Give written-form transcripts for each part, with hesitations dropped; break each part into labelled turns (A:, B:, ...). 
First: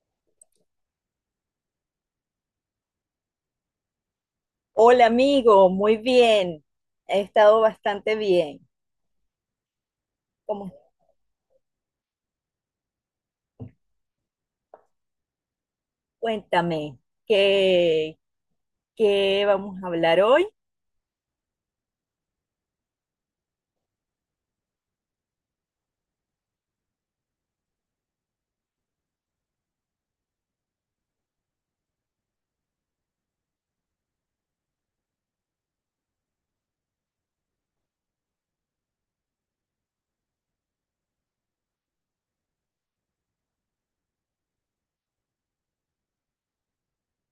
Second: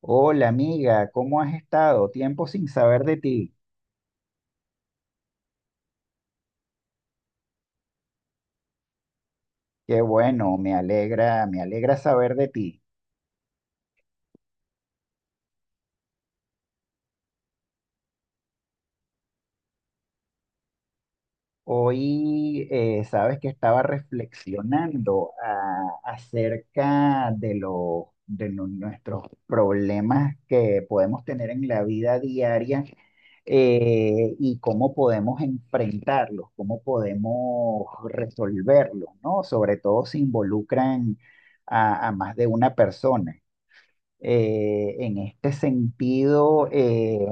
A: Hola amiga, ¿cómo has estado? Tiempo sin saber de ti.
B: Hola amigo, muy bien. He estado bastante bien.
A: Qué bueno,
B: ¿Cómo?
A: me alegra saber de ti.
B: Cuéntame, ¿qué, ¿qué vamos a hablar hoy?
A: Hoy sabes que estaba reflexionando acerca de nuestros problemas que podemos tener en la vida diaria y cómo podemos enfrentarlos, cómo podemos resolverlos, ¿no? Sobre todo si involucran a más de una persona. En este sentido, eh,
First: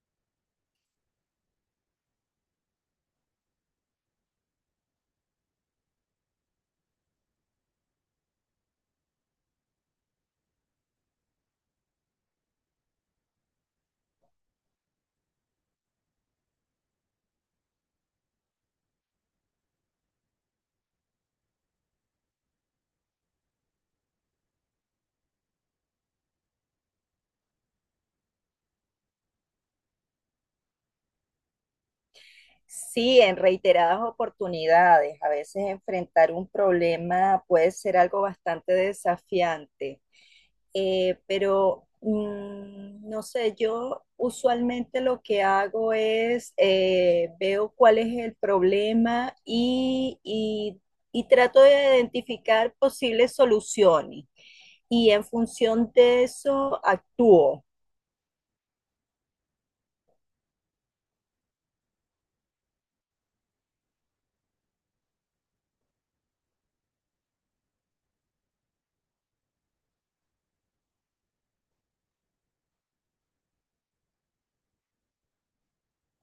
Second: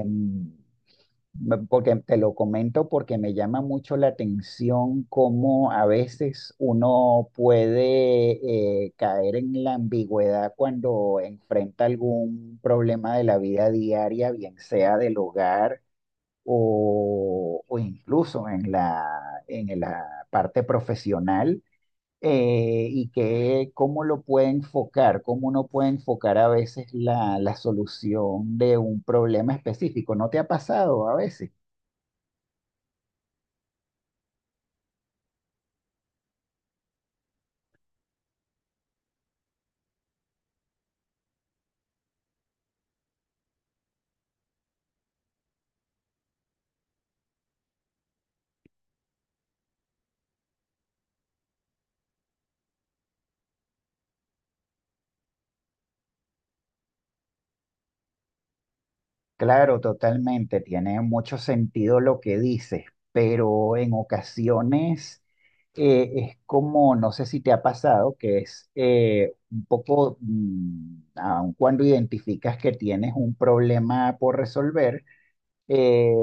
A: me- porque te lo comento porque me llama mucho la atención cómo a veces uno puede caer en la ambigüedad cuando enfrenta algún problema de la vida diaria, bien sea del hogar o incluso en la parte profesional y que cómo lo puede enfocar, cómo uno puede enfocar a veces la solución de un problema específico. ¿No te ha pasado a veces?
B: Sí, en reiteradas oportunidades. A veces enfrentar un problema puede ser algo bastante desafiante. Pero no sé, yo usualmente lo que hago es veo cuál es el problema y trato de identificar posibles soluciones y en función de eso actúo.
A: Claro, totalmente, tiene mucho sentido lo que dices, pero en ocasiones es como, no sé si te ha pasado, que es un poco, aun cuando identificas que tienes un problema por resolver, eh,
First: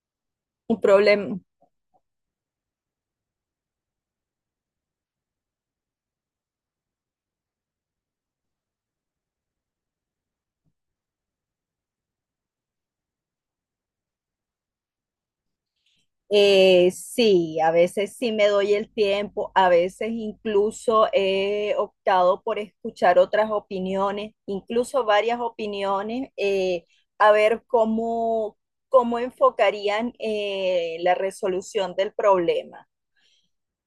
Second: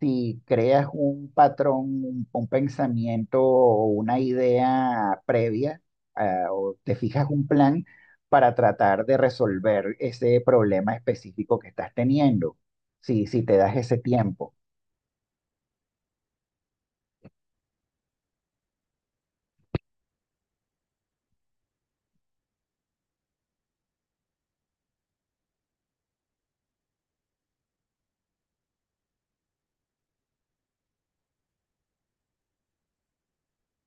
A: si
B: Un
A: creas un
B: problema.
A: patrón, un pensamiento o una idea previa, o te fijas un plan para tratar de resolver ese problema específico que estás teniendo, si te das ese tiempo.
B: Sí, a veces sí me doy el tiempo, a veces incluso he optado por escuchar otras opiniones, incluso varias opiniones. A ver cómo enfocarían la resolución del problema.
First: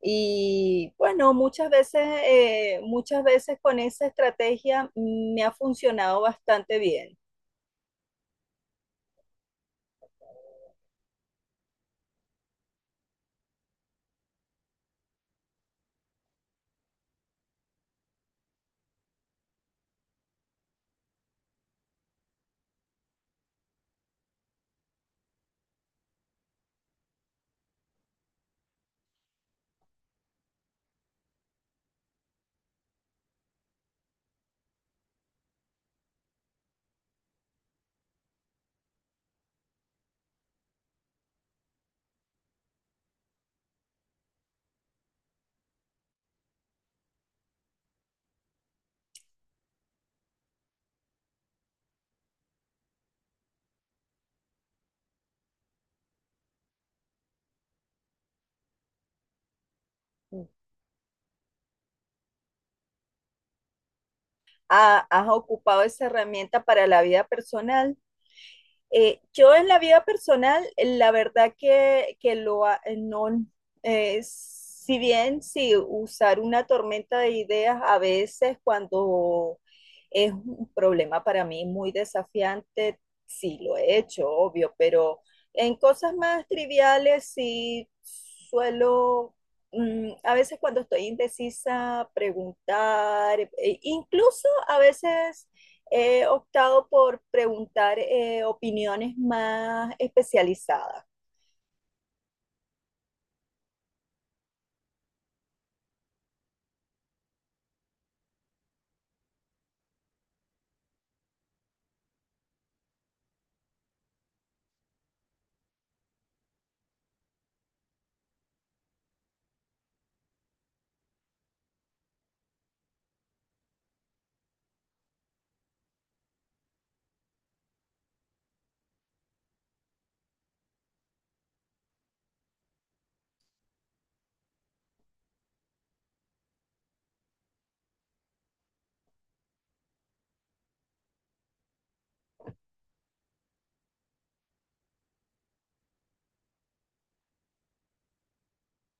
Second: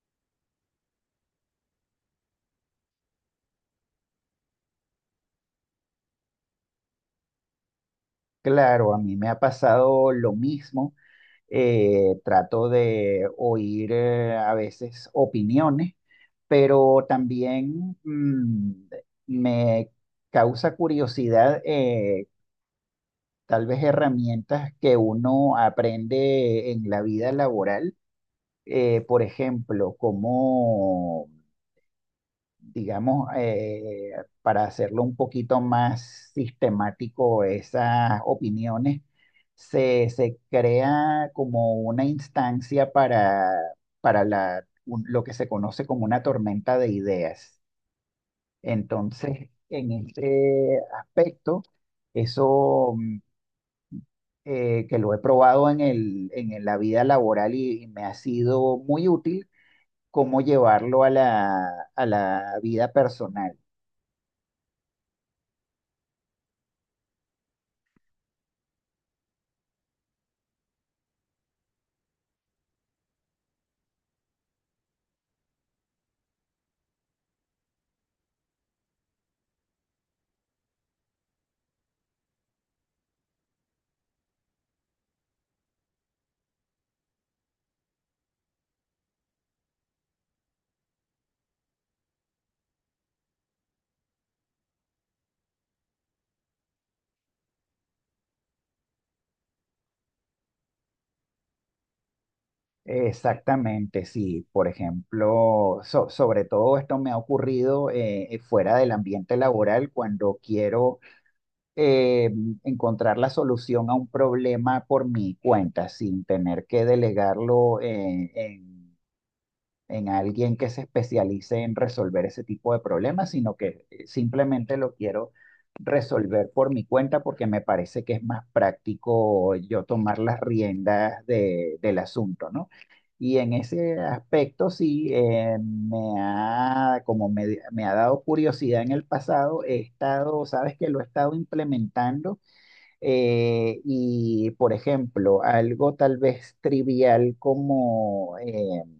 B: Y bueno, muchas veces con esa estrategia me ha funcionado bastante bien.
A: Claro, a mí me ha pasado lo mismo. Trato de oír a veces opiniones, pero también me causa curiosidad tal vez herramientas que uno aprende en la vida laboral, por ejemplo, digamos, para hacerlo un poquito más sistemático, esas opiniones, se crea como una instancia para, lo que se conoce como una tormenta de ideas. Entonces, en este aspecto, eso que lo he probado en la vida laboral y me ha sido muy útil, cómo
B: Mm.
A: llevarlo a a la vida personal.
B: ¿Has ocupado esa herramienta para la vida personal? Yo en la vida personal, la verdad que lo no. Si bien si usar una tormenta de ideas a veces cuando es un problema para mí muy desafiante, sí lo he hecho, obvio, pero en cosas más triviales sí suelo, a veces cuando estoy indecisa, preguntar, incluso a veces he optado por preguntar opiniones más especializadas.
A: Exactamente, sí. Por ejemplo, sobre todo esto me ha ocurrido fuera del ambiente laboral cuando quiero eh, encontrar la solución a un problema por mi cuenta sin tener que delegarlo en alguien que se especialice en resolver ese tipo de problemas, sino que simplemente lo quiero resolver por mi cuenta porque me parece que es más práctico yo tomar las riendas del asunto, ¿no? Y en ese aspecto sí, me ha dado curiosidad en el pasado, he estado, sabes que lo he estado implementando y, por ejemplo, algo tal vez trivial como... em,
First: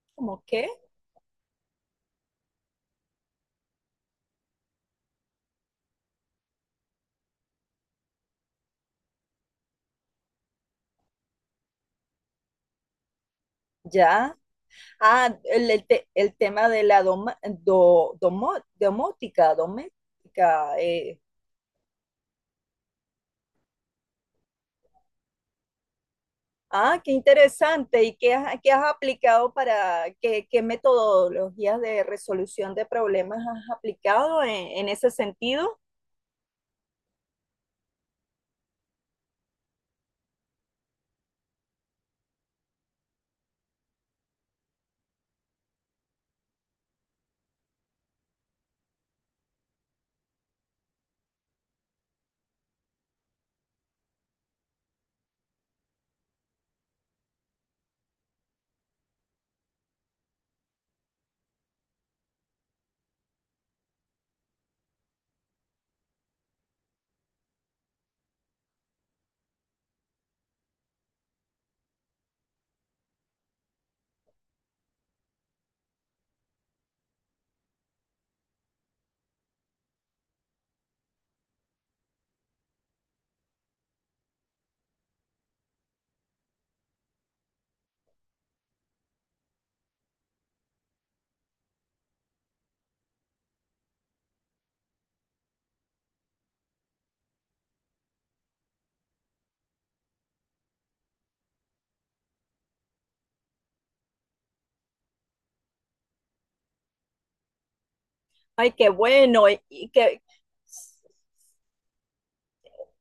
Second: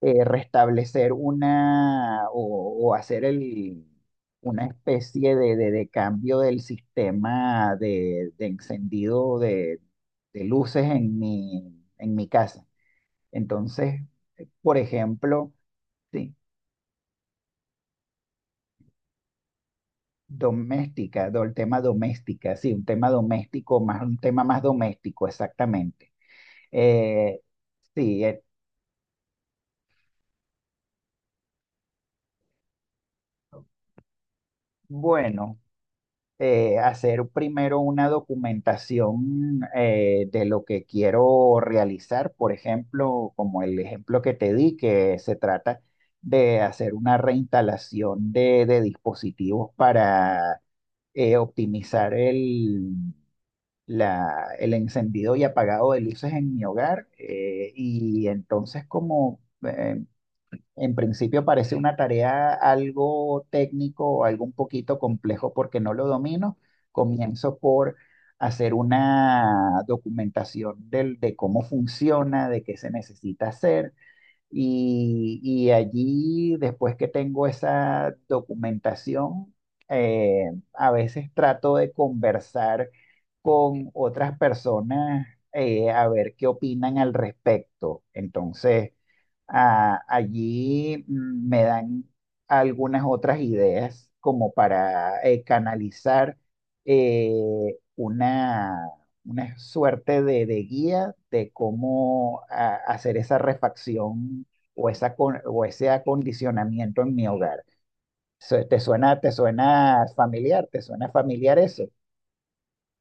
A: eh,
B: ¿Cómo qué?
A: restablecer una o hacer una especie de cambio del sistema de encendido de luces en mi casa. Entonces,
B: Ya.
A: por
B: Ah,
A: ejemplo,
B: el, el te-
A: sí,
B: el tema de la domótica, doméstica.
A: el tema doméstica, sí, un tema doméstico, más un tema más doméstico, exactamente.
B: Ah, qué
A: Eh,
B: interesante. ¿Y
A: sí,
B: qué has aplicado qué metodologías de resolución de problemas has aplicado en ese
A: bueno.
B: sentido?
A: Hacer primero una documentación de lo que quiero realizar, por ejemplo, como el ejemplo que te di, que se trata de hacer una reinstalación de dispositivos para optimizar el encendido y apagado de luces en mi hogar. Y entonces como... en principio parece una tarea algo técnico o algo un poquito complejo porque no lo domino. Comienzo por hacer una documentación de cómo funciona, de qué se necesita hacer. Y allí, después que tengo esa documentación, a veces trato de conversar con otras personas a ver qué opinan al respecto. Entonces ah, allí me dan algunas otras ideas como para canalizar eh, una, una suerte de guía de cómo hacer esa refacción o ese acondicionamiento en mi hogar.
B: Ay, qué
A: Te
B: bueno.
A: suena familiar? ¿Te suena familiar eso?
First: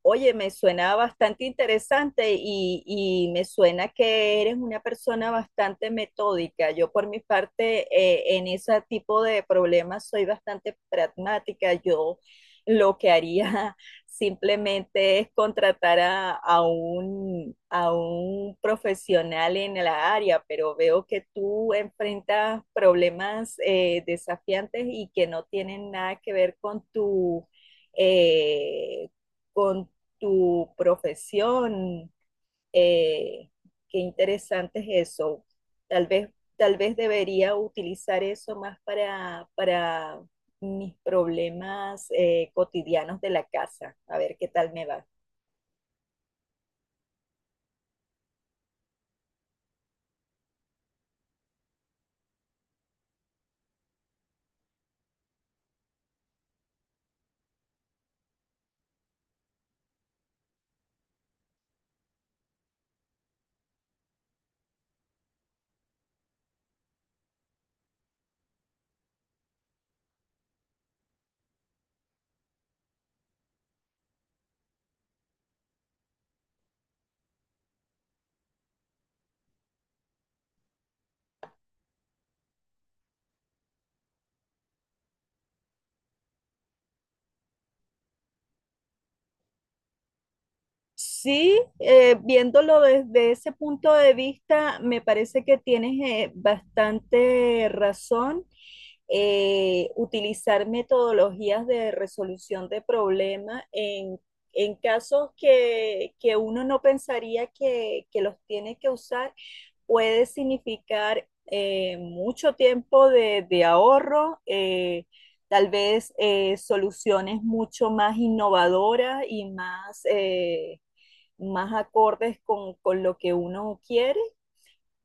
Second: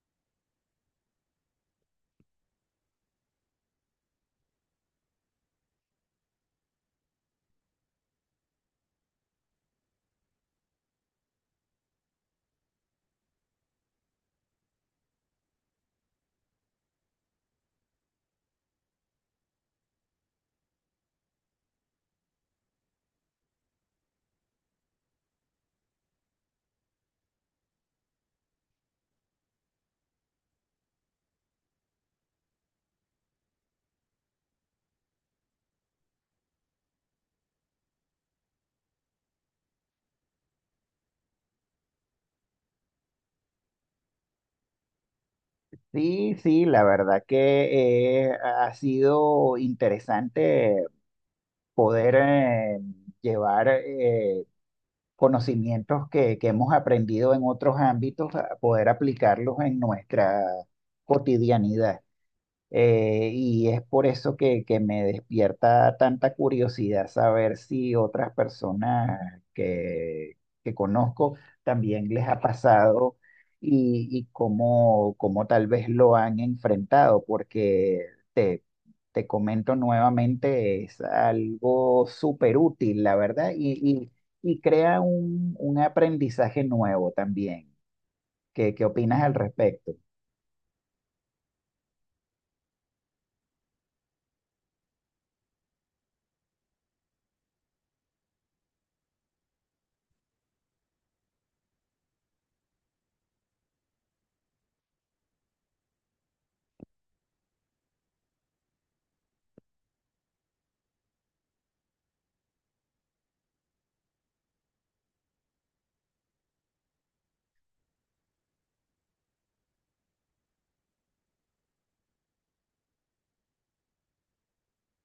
B: Oye, me suena bastante interesante y me suena que eres una persona bastante metódica. Yo por mi parte, en ese tipo de problemas soy bastante pragmática. Yo lo que haría simplemente es contratar a un profesional en la área, pero veo que tú enfrentas problemas desafiantes y que no tienen nada que ver eh, con tu profesión. eh, Qué interesante es eso. Tal vez, tal vez debería utilizar eso más para mis problemas cotidianos de la casa. A ver qué tal me va.
A: Sí, sí, la verdad que ha sido interesante poder llevar conocimientos que hemos aprendido en otros ámbitos, a poder aplicarlos en nuestra cotidianidad. Y es por eso que me despierta tanta curiosidad saber si otras personas que conozco también les ha pasado y cómo, cómo tal vez lo han enfrentado, porque te, te comento nuevamente, es algo súper útil, la verdad, y crea un aprendizaje nuevo también. ¿Qué, qué opinas al respecto?
B: Sí, viéndolo desde ese punto de vista, me parece que tienes bastante razón. Utilizar metodologías de resolución de problemas en casos que uno no pensaría que los tiene que usar puede significar mucho tiempo de ahorro. Tal vez soluciones mucho más innovadoras y más más acordes con lo que uno quiere.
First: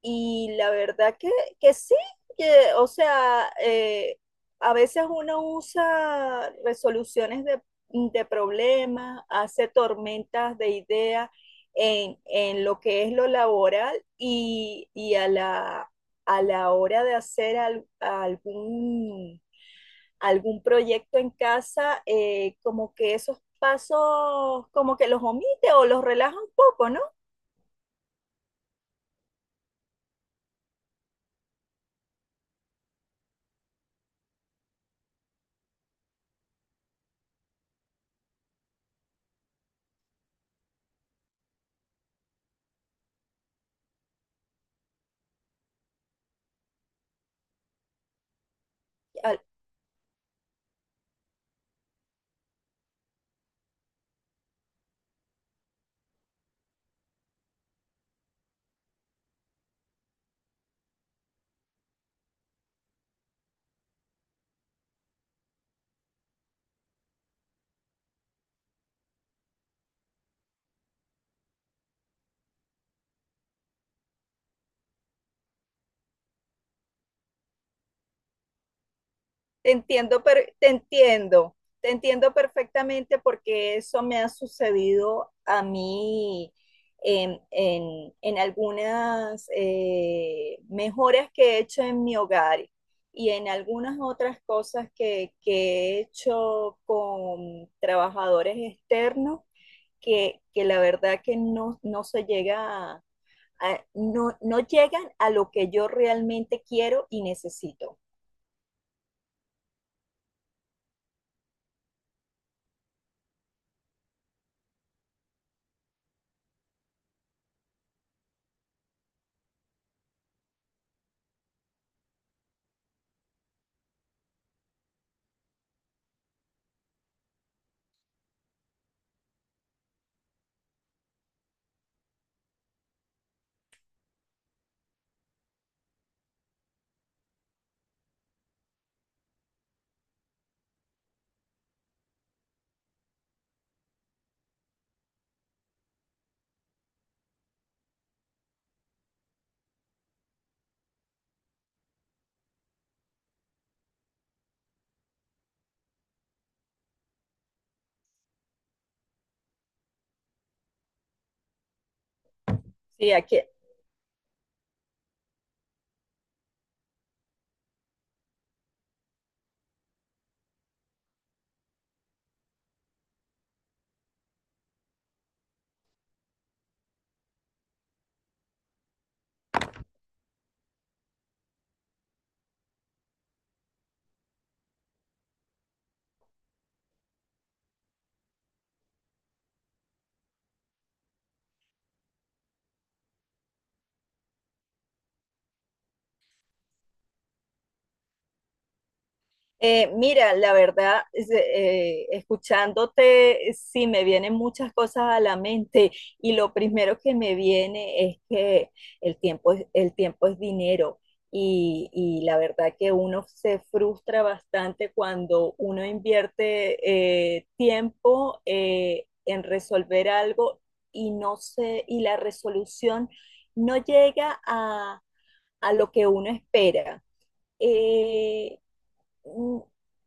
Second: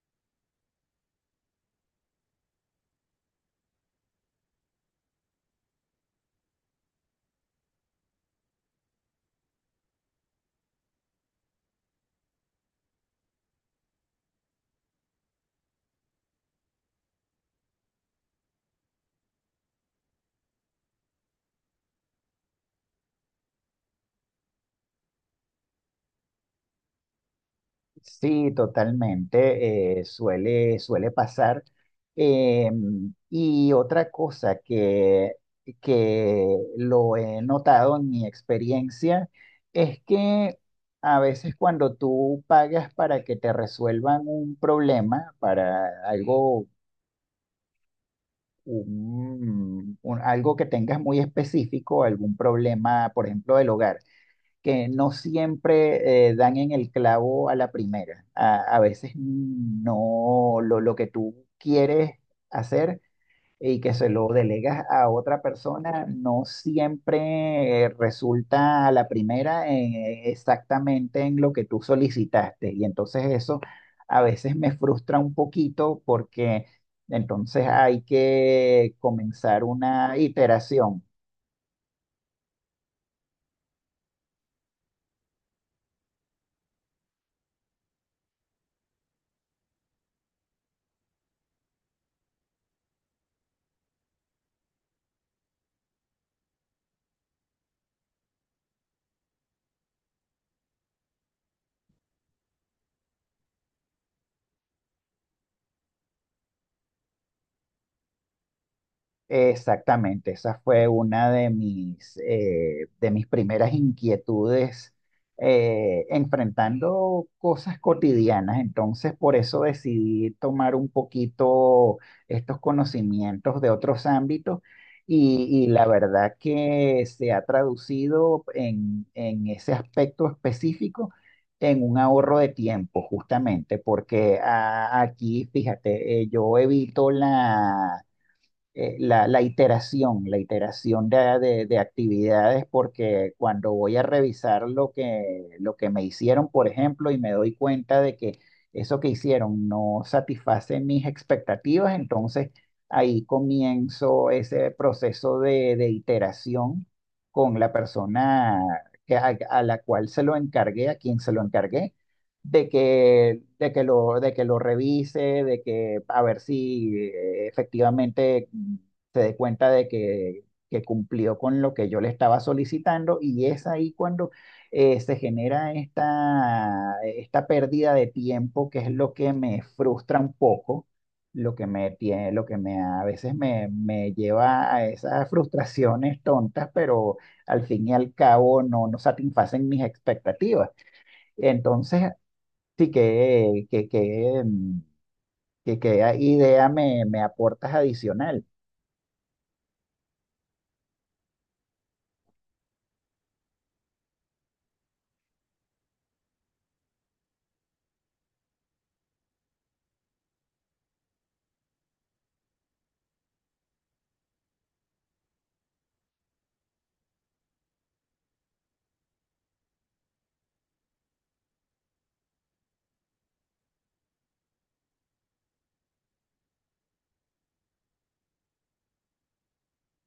B: Y la verdad que sí, que, o sea, a veces uno usa resoluciones de problemas, hace tormentas de ideas en lo que es lo laboral y a a la hora de hacer algún proyecto en casa, como que esos pasos, como que los omite o los relaja un poco, ¿no?
A: Sí, totalmente. Suele pasar. Eh, y otra cosa que lo he notado en mi experiencia es que a veces cuando tú pagas para que te resuelvan un problema, para algo,
B: Al-
A: algo que tengas muy específico, algún problema, por ejemplo, del hogar que no siempre dan en el clavo a la primera. A veces no lo, lo que tú quieres hacer y que se lo delegas a otra persona, no siempre resulta a la primera exactamente en lo que tú solicitaste. Y entonces eso a veces me frustra un poquito porque entonces hay que comenzar
B: Te
A: una
B: entiendo, pero
A: iteración.
B: te entiendo perfectamente porque eso me ha sucedido a mí en algunas mejoras que he hecho en mi hogar y en algunas otras cosas que he hecho con trabajadores externos que la verdad que no se llega a- no llegan a lo que yo realmente quiero y necesito.
A: Exactamente, esa fue una de mis primeras inquietudes enfrentando cosas cotidianas. Entonces, por eso decidí tomar un poquito estos conocimientos de otros ámbitos y la verdad que se ha traducido en ese aspecto específico en un ahorro de tiempo, justamente, porque aquí, fíjate, yo evito la iteración de actividades, porque cuando voy a revisar lo que me hicieron, por ejemplo, y me doy cuenta de que eso que hicieron no satisface mis expectativas, entonces ahí comienzo ese proceso de iteración con la persona a la cual se lo encargué, a quien se lo encargué,
B: Sí, aquí.
A: de que lo revise, de que a ver si efectivamente se dé cuenta que cumplió con lo que yo le estaba solicitando y es ahí cuando esta pérdida de tiempo que es lo que me frustra un poco. Lo que me tiene, lo que me a veces me, me lleva a esas frustraciones tontas, pero al fin y al cabo no, no satisfacen mis expectativas. Entonces, sí, que, mm, que a- idea me aportas adicional.
B: Mira, la verdad, escuchándote, sí me vienen muchas cosas a la mente y lo primero que me viene es que el tiempo es dinero, y la verdad que uno se frustra bastante cuando uno invierte tiempo en resolver algo y no se, y la resolución no llega a lo que uno espera. Eh, mm,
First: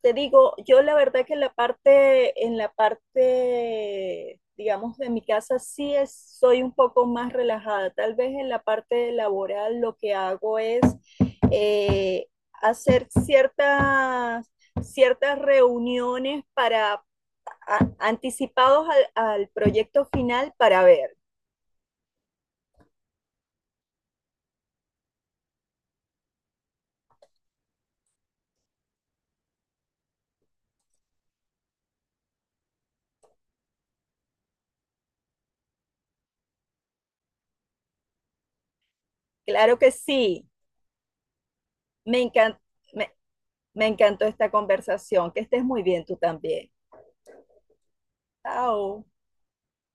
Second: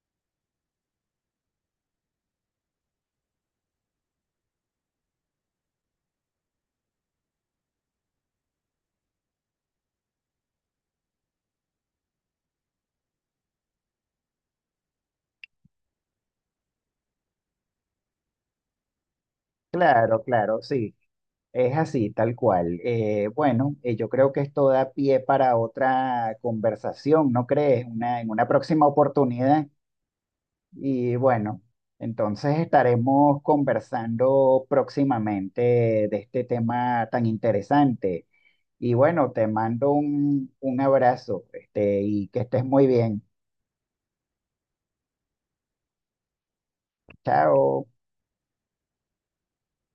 B: te digo, yo la verdad que en la en la parte, digamos, de mi casa sí soy un poco más relajada. Tal vez en la parte laboral lo que hago es eh, hacer ciertas, ciertas reuniones para anticipados al proyecto
A: Claro,
B: final
A: claro,
B: para
A: sí,
B: ver.
A: es así, tal cual. Bueno, yo creo que esto da pie para otra conversación, ¿no crees? En una próxima oportunidad. Y bueno, entonces estaremos conversando próximamente de este tema tan interesante. Y bueno, te
B: Claro
A: mando
B: que sí,
A: un abrazo, este,
B: me
A: y que
B: encan-
A: estés muy
B: me
A: bien.
B: me encantó esta conversación. Que estés muy bien tú también.
A: Chao.
B: Chao.